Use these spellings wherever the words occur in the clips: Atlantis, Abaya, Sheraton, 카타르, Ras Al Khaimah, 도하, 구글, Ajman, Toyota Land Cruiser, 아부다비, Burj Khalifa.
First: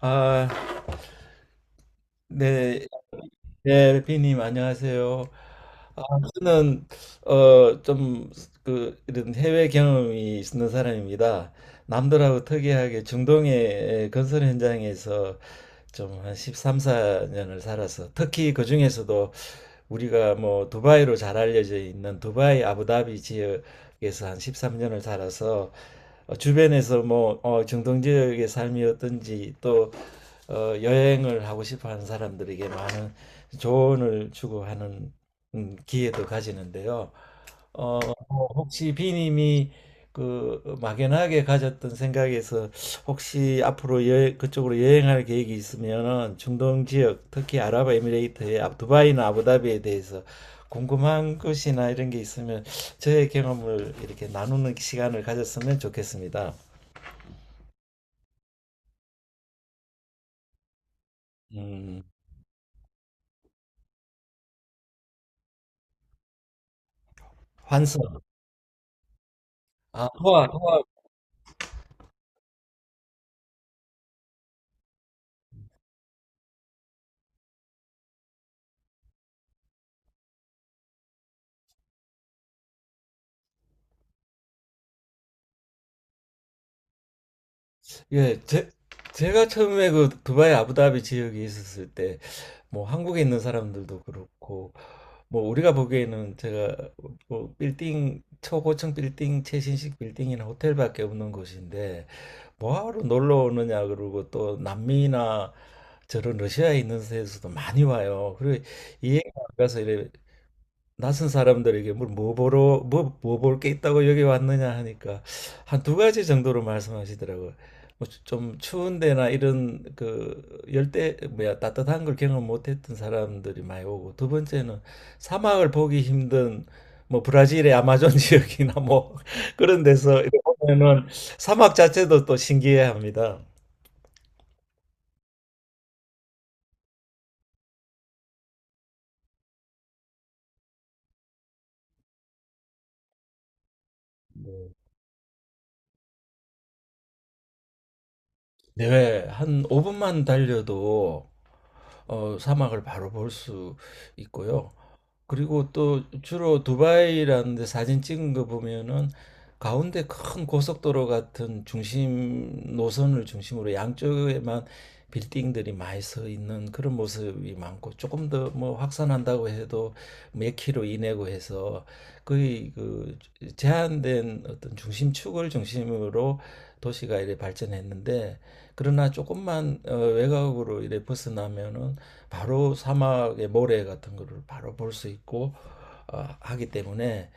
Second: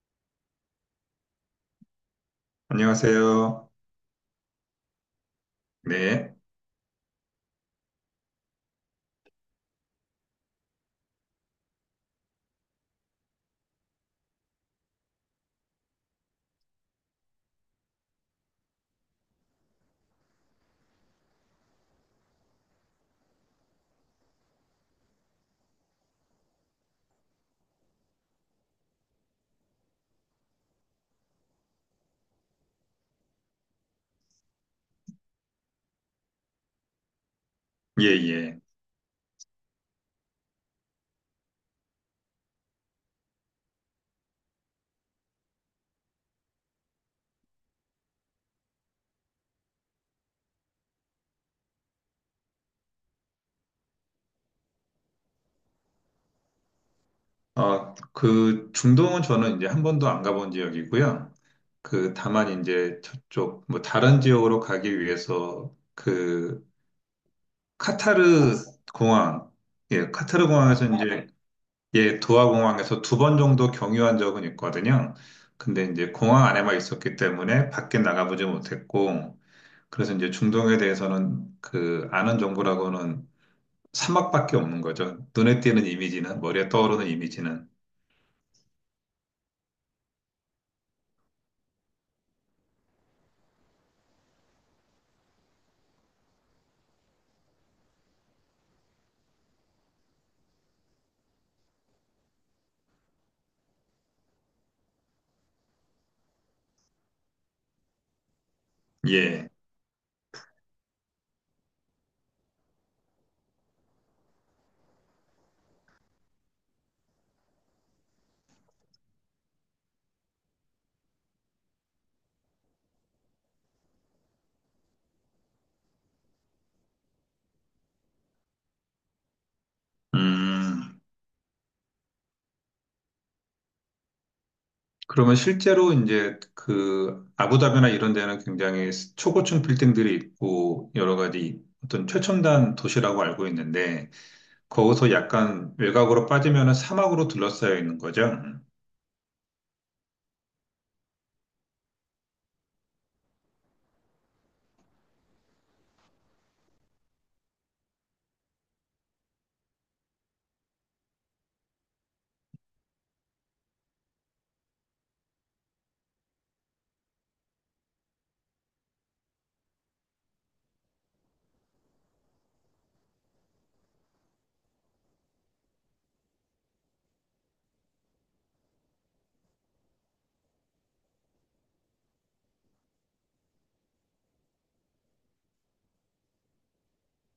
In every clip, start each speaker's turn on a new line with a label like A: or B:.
A: 아, 네.
B: 안녕하세요.
A: 네, 비님 안녕하세요. 아,
B: 네,
A: 저는 좀 그 이런 해외 경험이 있는 사람입니다. 남들하고 특이하게 중동의 건설 현장에서 좀 한 13, 14년을 살아서, 특히 그 중에서도 우리가 뭐 두바이로 잘 알려져 있는 두바이 아부다비 지역에서 한 13년을 살아서, 주변에서 뭐 중동 지역의 삶이 어떤지, 또 여행을 하고 싶어 하는 사람들에게 많은 조언을 추구하는 기회도 가지는데요. 어,
B: 예,
A: 뭐
B: 예.
A: 혹시 비님이 그 막연하게 가졌던 생각에서, 혹시 앞으로 여행, 그쪽으로 여행할 계획이 있으면은 중동 지역, 특히 아랍에미레이트의 두바이나 아부다비에 대해서 궁금한 것이나 이런 게 있으면 저의 경험을 이렇게 나누는 시간을 가졌으면 좋겠습니다.
B: 그 중동은 저는 이제 한 번도 안 가본 지역이고요.
A: 음,
B: 그 다만 이제 저쪽 뭐 다른 지역으로 가기 위해서 그
A: 환승.
B: 카타르 공항,
A: 아,
B: 예,
A: 도하.
B: 카타르 공항에서 이제 예, 도하 공항에서 두 번 정도 경유한 적은 있거든요. 근데 이제 공항 안에만 있었기 때문에 밖에 나가보지 못했고, 그래서 이제 중동에 대해서는 그 아는 정보라고는 사막밖에 없는 거죠. 눈에 띄는 이미지는, 머리에 떠오르는 이미지는.
A: 예, 제가 처음에 그 두바이 아부다비 지역에 있었을 때, 뭐 한국에 있는 사람들도 그렇고, 뭐 우리가 보기에는 제가 뭐 빌딩, 초고층 빌딩, 최신식 빌딩이나 호텔밖에 없는 곳인데 뭐하러 놀러 오느냐, 그러고 또 남미나 저런 러시아에 있는 데서도 많이 와요. 그리고 이해가
B: 예.
A: 안 가서 이래 낯선 사람들에게 뭘 뭐 보러 뭐 볼 게 있다고 여기 왔느냐 하니까 한 두 가지 정도로 말씀하시더라고요. 뭐 좀 추운 데나 이런 그 열대, 뭐야, 따뜻한 걸 경험 못했던 사람들이 많이 오고, 두 번째는 사막을 보기 힘든 뭐 브라질의 아마존 지역이나 뭐 그런 데서 이렇게
B: 음.
A: 보면은 사막 자체도 또 신기해합니다.
B: 그러면 실제로 이제 그 아부다비나 이런 데는 굉장히 초고층 빌딩들이 있고 여러 가지 어떤 최첨단 도시라고 알고 있는데
A: 네.
B: 거기서 약간 외곽으로 빠지면은 사막으로 둘러싸여 있는 거죠.
A: 네, 한 5분만 달려도 사막을 바로 볼 수 있고요. 그리고 또 주로 두바이라는 데 사진 찍은 거 보면은 가운데 큰 고속도로 같은 중심 노선을 중심으로 양쪽에만 빌딩들이 많이 서 있는 그런 모습이 많고, 조금 더 뭐 확산한다고 해도 몇 킬로 이내고 해서 거의 그 제한된 어떤 중심축을 중심으로 도시가 이래 발전했는데, 그러나 조금만 외곽으로 이래 벗어나면은 바로 사막의 모래 같은 거를 바로 볼 수 있고 하기 때문에,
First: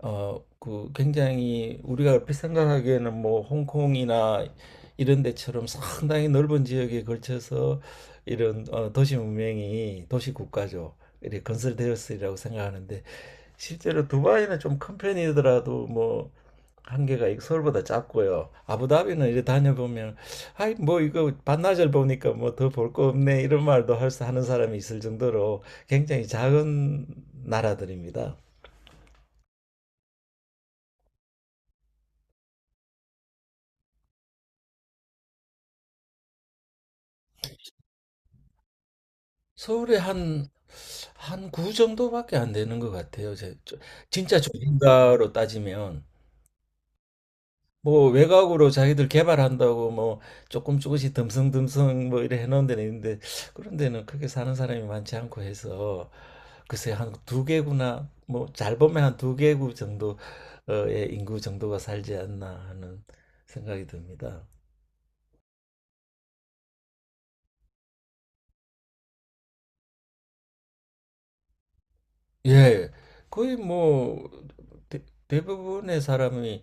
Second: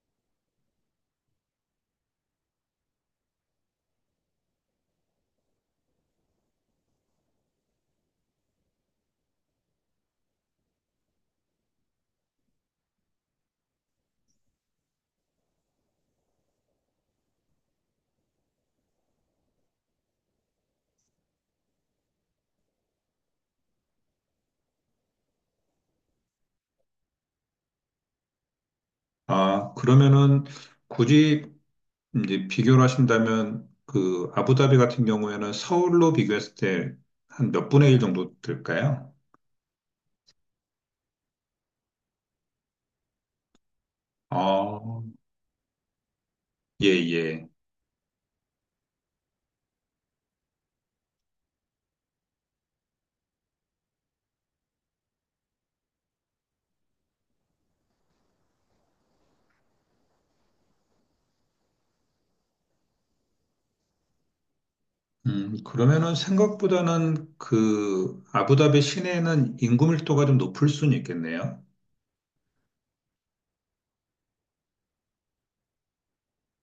A: 그 굉장히, 우리가 얼핏 생각하기에는 뭐 홍콩이나 이런 데처럼 상당히 넓은 지역에 걸쳐서 이런 도시 문명이, 도시 국가죠. 이렇게 건설되었으리라고 생각하는데, 실제로 두바이는 좀 큰 편이더라도 뭐 한계가 서울보다 작고요. 아부다비는 이제 다녀보면 아이 뭐 이거 반나절 보니까 뭐 더 볼 거 없네, 이런 말도 할 수 하는 사람이 있을 정도로 굉장히 작은 나라들입니다.
B: 아, 그러면은 굳이 이제 비교를 하신다면 그 아부다비 같은 경우에는 서울로 비교했을 때 한 몇 분의 일 정도 될까요?
A: 서울에 한 한 구 정도밖에 안 되는 것 같아요. 진짜
B: 아,
A: 조인가로 따지면
B: 예, 예.
A: 뭐 외곽으로 자기들 개발한다고 뭐 조금씩 듬성듬성 뭐 이래 해놓은 데는 있는데, 그런 데는 크게 사는 사람이 많지 않고 해서 글쎄 한 두 개구나, 뭐 잘 보면 한 두 개구 정도의 인구 정도가 살지 않나 하는 생각이 듭니다.
B: 그러면은 생각보다는 그 아부다비 시내에는 인구 밀도가 좀 높을 수는 있겠네요.
A: 예, 거의 뭐 대부분의 사람이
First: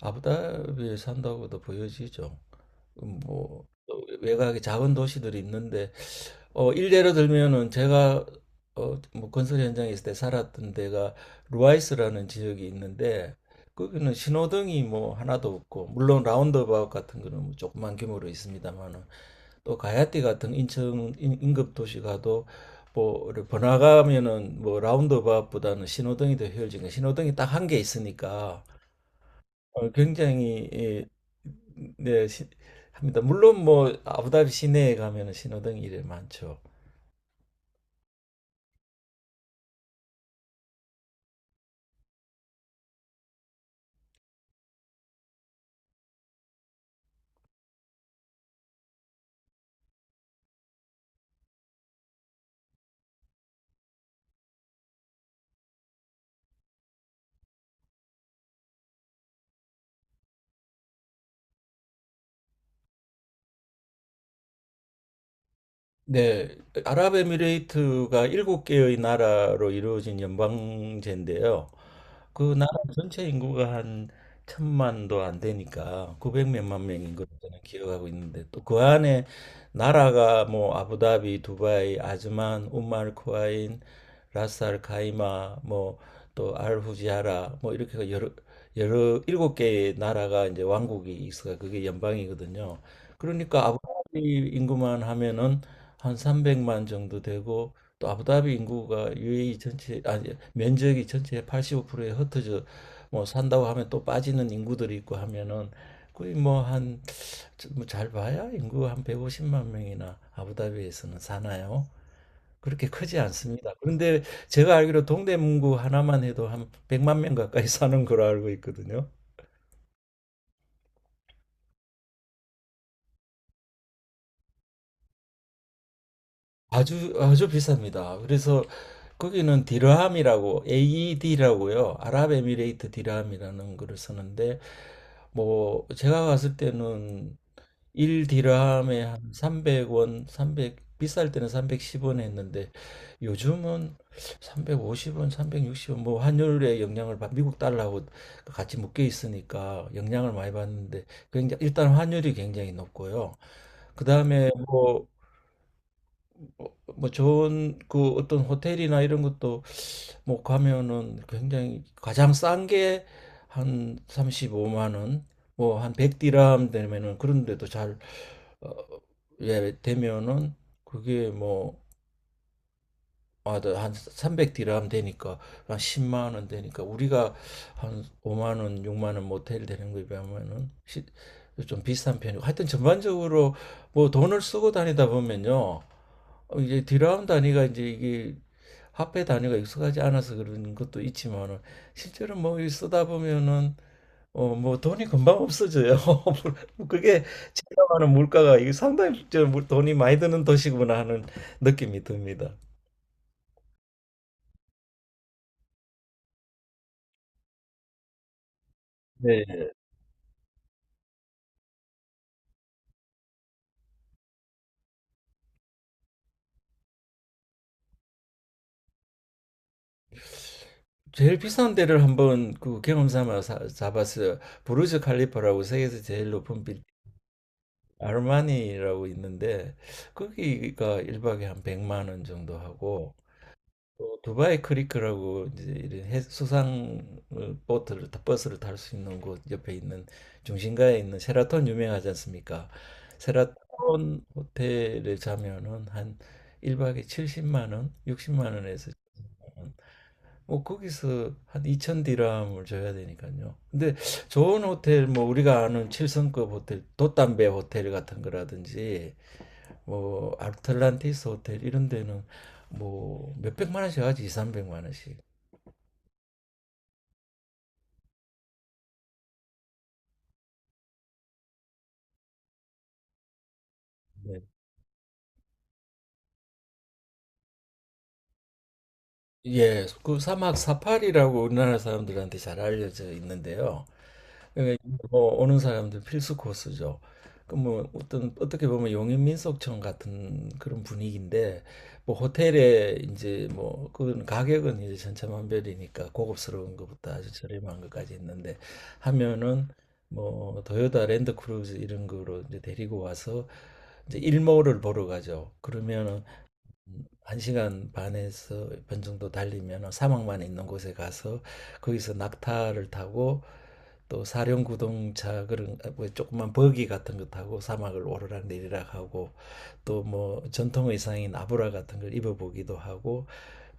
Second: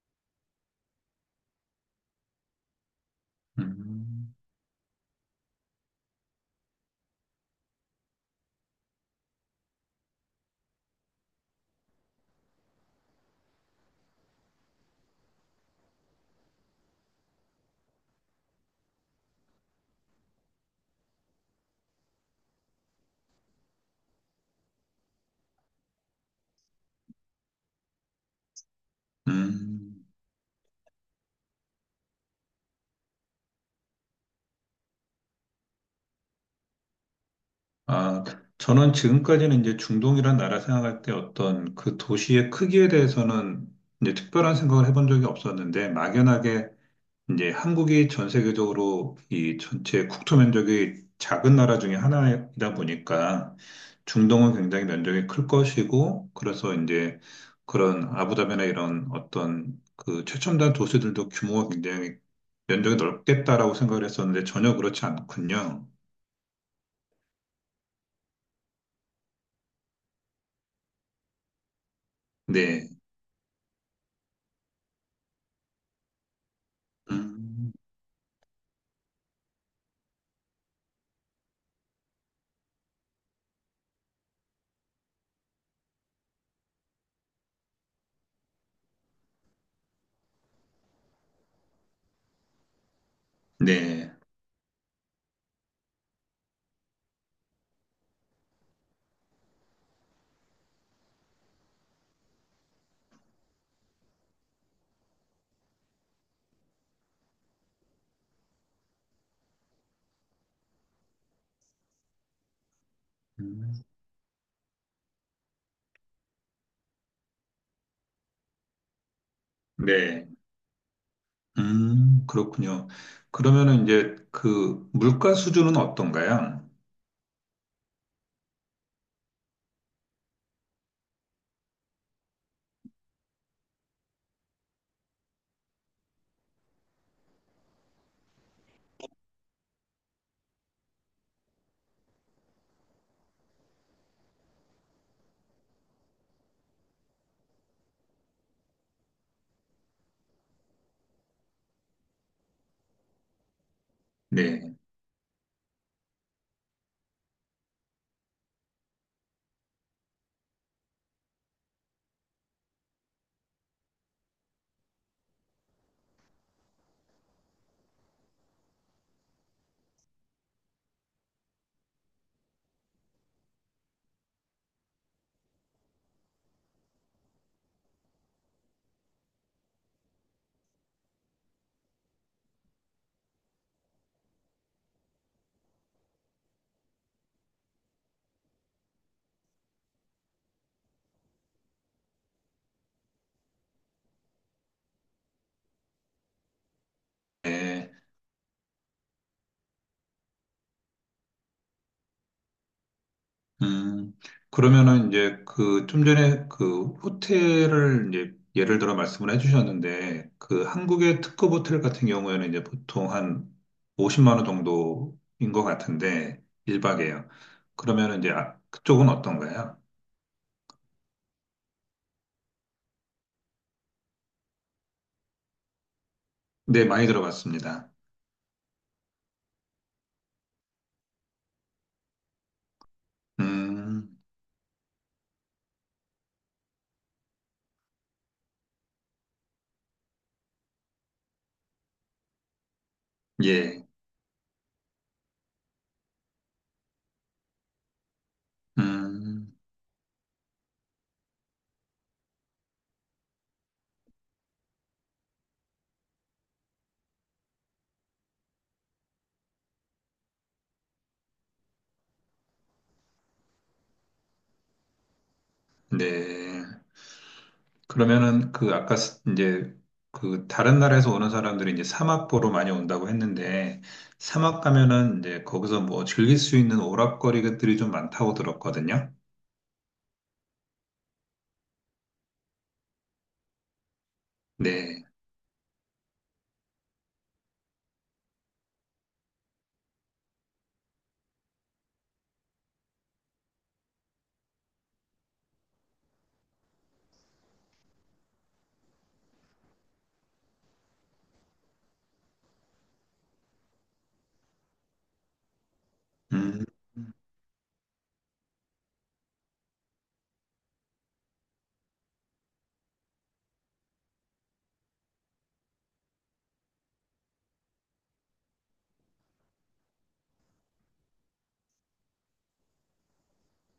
A: 아부다비에 산다고도 보여지죠. 뭐
B: 음,
A: 외곽에 작은 도시들이 있는데, 일례로 들면은 제가 어뭐 건설 현장에 있을 때 살았던 데가 루아이스라는 지역이 있는데, 거기는 신호등이 뭐 하나도 없고, 물론 라운드바웃 같은 거는 뭐 조그만 규모로 있습니다만은, 또 가야띠 같은 인접 도시 가도 뭐 이렇게 번화가면은 뭐 라운드바웃보다는 신호등이 더 효율적인, 신호등이 딱 한 개 있으니까
B: 음.
A: 굉장히, 예, 네 합니다. 물론 뭐 아부다비 시내에 가면 신호등 이래 많죠.
B: 아, 저는 지금까지는 이제 중동이란 나라 생각할 때 어떤 그 도시의 크기에 대해서는 이제 특별한 생각을 해본 적이 없었는데 막연하게 이제 한국이 전 세계적으로 이 전체 국토 면적이 작은 나라 중에 하나이다 보니까 중동은 굉장히 면적이 클 것이고 그래서 이제 그런 아부다비나 이런 어떤 그 최첨단 도시들도 규모가 굉장히 면적이 넓겠다라고 생각을 했었는데 전혀 그렇지 않군요.
A: 네, 아랍에미레이트가 일곱 개의 나라로 이루어진 연방제인데요. 그 나라
B: 네.
A: 전체 인구가 한 천만도 안 되니까 900 몇만 명인 걸로 저는
B: 음,
A: 기억하고 있는데, 또 그 안에 나라가 뭐 아부다비, 두바이, 아즈만, 우말쿠 코아인, 라스알 카이마, 뭐 또 알후지아라, 뭐 이렇게 여러 일곱 개의 나라가, 이제 왕국이 있어요. 그게 연방이거든요. 그러니까
B: 네.
A: 아부다비 인구만 하면은 한 300만 정도 되고, 또 아부다비 인구가 UAE 전체, 아니 면적이 전체의 85%에 흩어져 뭐 산다고 하면 또 빠지는 인구들이 있고 하면은 거의 뭐 한, 뭐 잘 봐야 인구 한 150만 명이나 아부다비에서는 사나요? 그렇게 크지 않습니다.
B: 음,
A: 그런데 제가 알기로 동대문구 하나만 해도 한 100만 명 가까이 사는 걸로 알고 있거든요.
B: 네. 그렇군요. 그러면은 이제 그 물가 수준은 어떤가요?
A: 아주 아주 비쌉니다. 그래서 거기는 디르함이라고, AED라고요. 아랍에미레이트 디르함이라는 거를 쓰는데, 뭐 제가 갔을 때는 1 디르함에 한 300원, 300, 비쌀 때는 310원 했는데, 요즘은 350원, 360원, 뭐 환율의 영향을 받 미국 달러하고 같이 묶여 있으니까 영향을 많이 받는데, 굉장히, 일단 환율이 굉장히 높고요. 그다음에
B: 네.
A: 뭐 어, 뭐 좋은 그 어떤 호텔이나 이런 것도 뭐 가면은 굉장히, 가장 싼 게 한 35만 원, 뭐 한 100디람 되면은, 그런데도 잘 어, 예, 되면은 그게 뭐, 아, 한 300디람 되니까 한 10만 원 되니까, 우리가 한 5만 원, 6만 원 모텔 되는 거에 비하면은 좀 비싼 편이고, 하여튼 전반적으로 뭐 돈을 쓰고 다니다 보면요, 이제 디라운 단위가 이제 이게 화폐 단위가 익숙하지 않아서 그런 것도 있지만은, 실제로 뭐 쓰다 보면은 뭐 돈이 금방 없어져요. 그게 제가
B: 네.
A: 하는, 물가가 이게 상당히 저 돈이 많이 드는 도시구나 하는 느낌이 듭니다.
B: 음, 그러면은 이제 그 좀 전에 그 호텔을 이제 예를 들어 말씀을
A: 네.
B: 해주셨는데 그 한국의 특급 호텔 같은 경우에는 이제 보통 한 50만 원 정도인 것 같은데 1박에요. 그러면은 이제 아, 그쪽은 어떤가요?
A: 제일 비싼 데를 한번 그 경험 삼아 잡았어요. 부르즈 칼리파라고 세계에서 제일 높은 빌,
B: 네, 많이 들어봤습니다.
A: 아르마니라고 있는데, 거기가 일박에한 100만 원 정도 하고,
B: 음,
A: 두바이 크리크라고, 이제 이런 수상 보트를 버스를 탈 수 있는 곳 옆에 있는, 중심가에 있는 셰라톤 유명하지 않습니까?
B: 예,
A: 셰라톤 호텔에 자면은 한 1박에 70만 원, 60만 원에서
B: 음,
A: 자면 뭐 거기서 한 2천 디람을 줘야 되니까요. 근데 좋은 호텔, 뭐 우리가 아는 7성급 호텔, 돛담배 호텔 같은 거라든지 뭐 아틀란티스 호텔 이런 데는 뭐 몇백만 원씩 하지, 이삼백만 원씩.
B: 네. 그러면은 그 아까 이제 그 다른 나라에서 오는 사람들이 이제 사막 보러 많이 온다고 했는데
A: 네.
B: 사막 가면은 이제 거기서 뭐 즐길 수 있는 오락거리들이 좀 많다고 들었거든요.
A: 예, 그 사막 사파리라고 우리나라 사람들한테 잘 알려져 있는데요. 그러니까
B: 네.
A: 뭐 오는 사람들 필수 코스죠. 그 뭐 어떤, 어떻게 보면 용인민속촌 같은 그런 분위기인데, 뭐 호텔에 이제 뭐 그건 가격은 이제 천차만별이니까, 고급스러운 것부터 아주 저렴한 것까지 있는데, 하면은 뭐 토요타 랜드크루즈 이런 거로 이제 데리고 와서 이제 일몰을 보러 가죠. 그러면은
B: 음.
A: 한시간 반에서 반 정도 달리면 사막만 있는 곳에 가서, 거기서 낙타를 타고, 또 사륜 구동차, 그런 아, 뭐 조그만 버기 같은 거 타고 사막을 오르락 내리락 하고, 또 뭐 전통 의상인 아브라 같은 걸 입어보기도 하고,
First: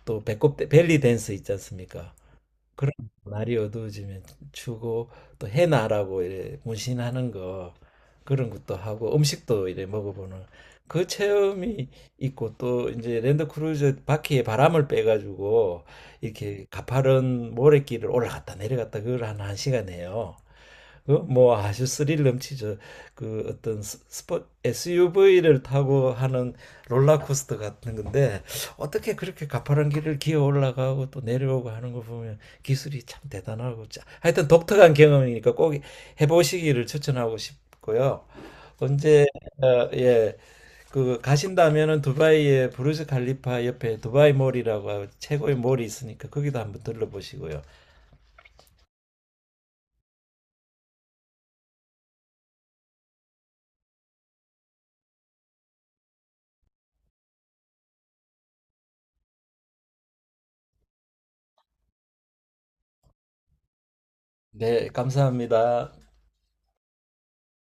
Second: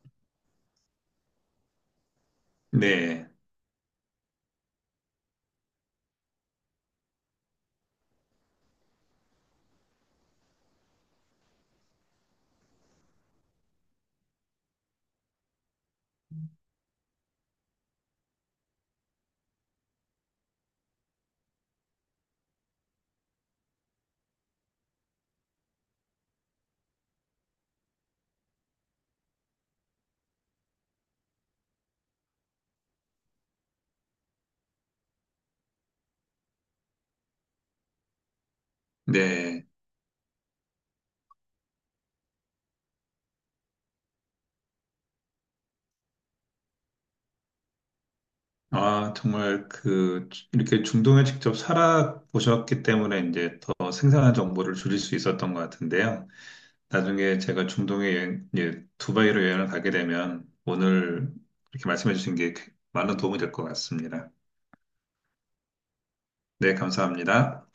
A: 또 배꼽, 벨리 댄스 있지 않습니까? 그런,
B: 네.
A: 날이 어두워지면 추고, 또 해나라고 이래 문신하는 거, 그런 것도 하고 음식도 이래 먹어보는 그 체험이 있고, 또 이제 랜드크루저 바퀴에 바람을 빼가지고 이렇게 가파른 모래길을 올라갔다 내려갔다, 그걸 한 1시간 해요. 그 뭐 아주 스릴 넘치죠. 그 어떤 스- 스 SUV를 타고 하는 롤러코스터 같은 건데, 어떻게 그렇게 가파른 길을 기어 올라가고 또 내려오고 하는 거 보면 기술이 참 대단하고, 하여튼 독특한 경험이니까 꼭 해보시기를 추천하고 싶고요. 언제
B: 네.
A: 예, 그 가신다면은 두바이의 부르즈 칼리파 옆에 두바이 몰이라고 최고의 몰이 있으니까 거기도 한번 들러보시고요.
B: 아, 정말 그 이렇게 중동에 직접 살아 보셨기 때문에 이제 더 생생한 정보를 줄일 수 있었던 것 같은데요. 나중에 제가 중동에 여행, 예, 두바이로 여행을 가게 되면 오늘 이렇게 말씀해 주신 게 많은 도움이 될 것 같습니다.
A: 네, 감사합니다.
B: 네, 감사합니다.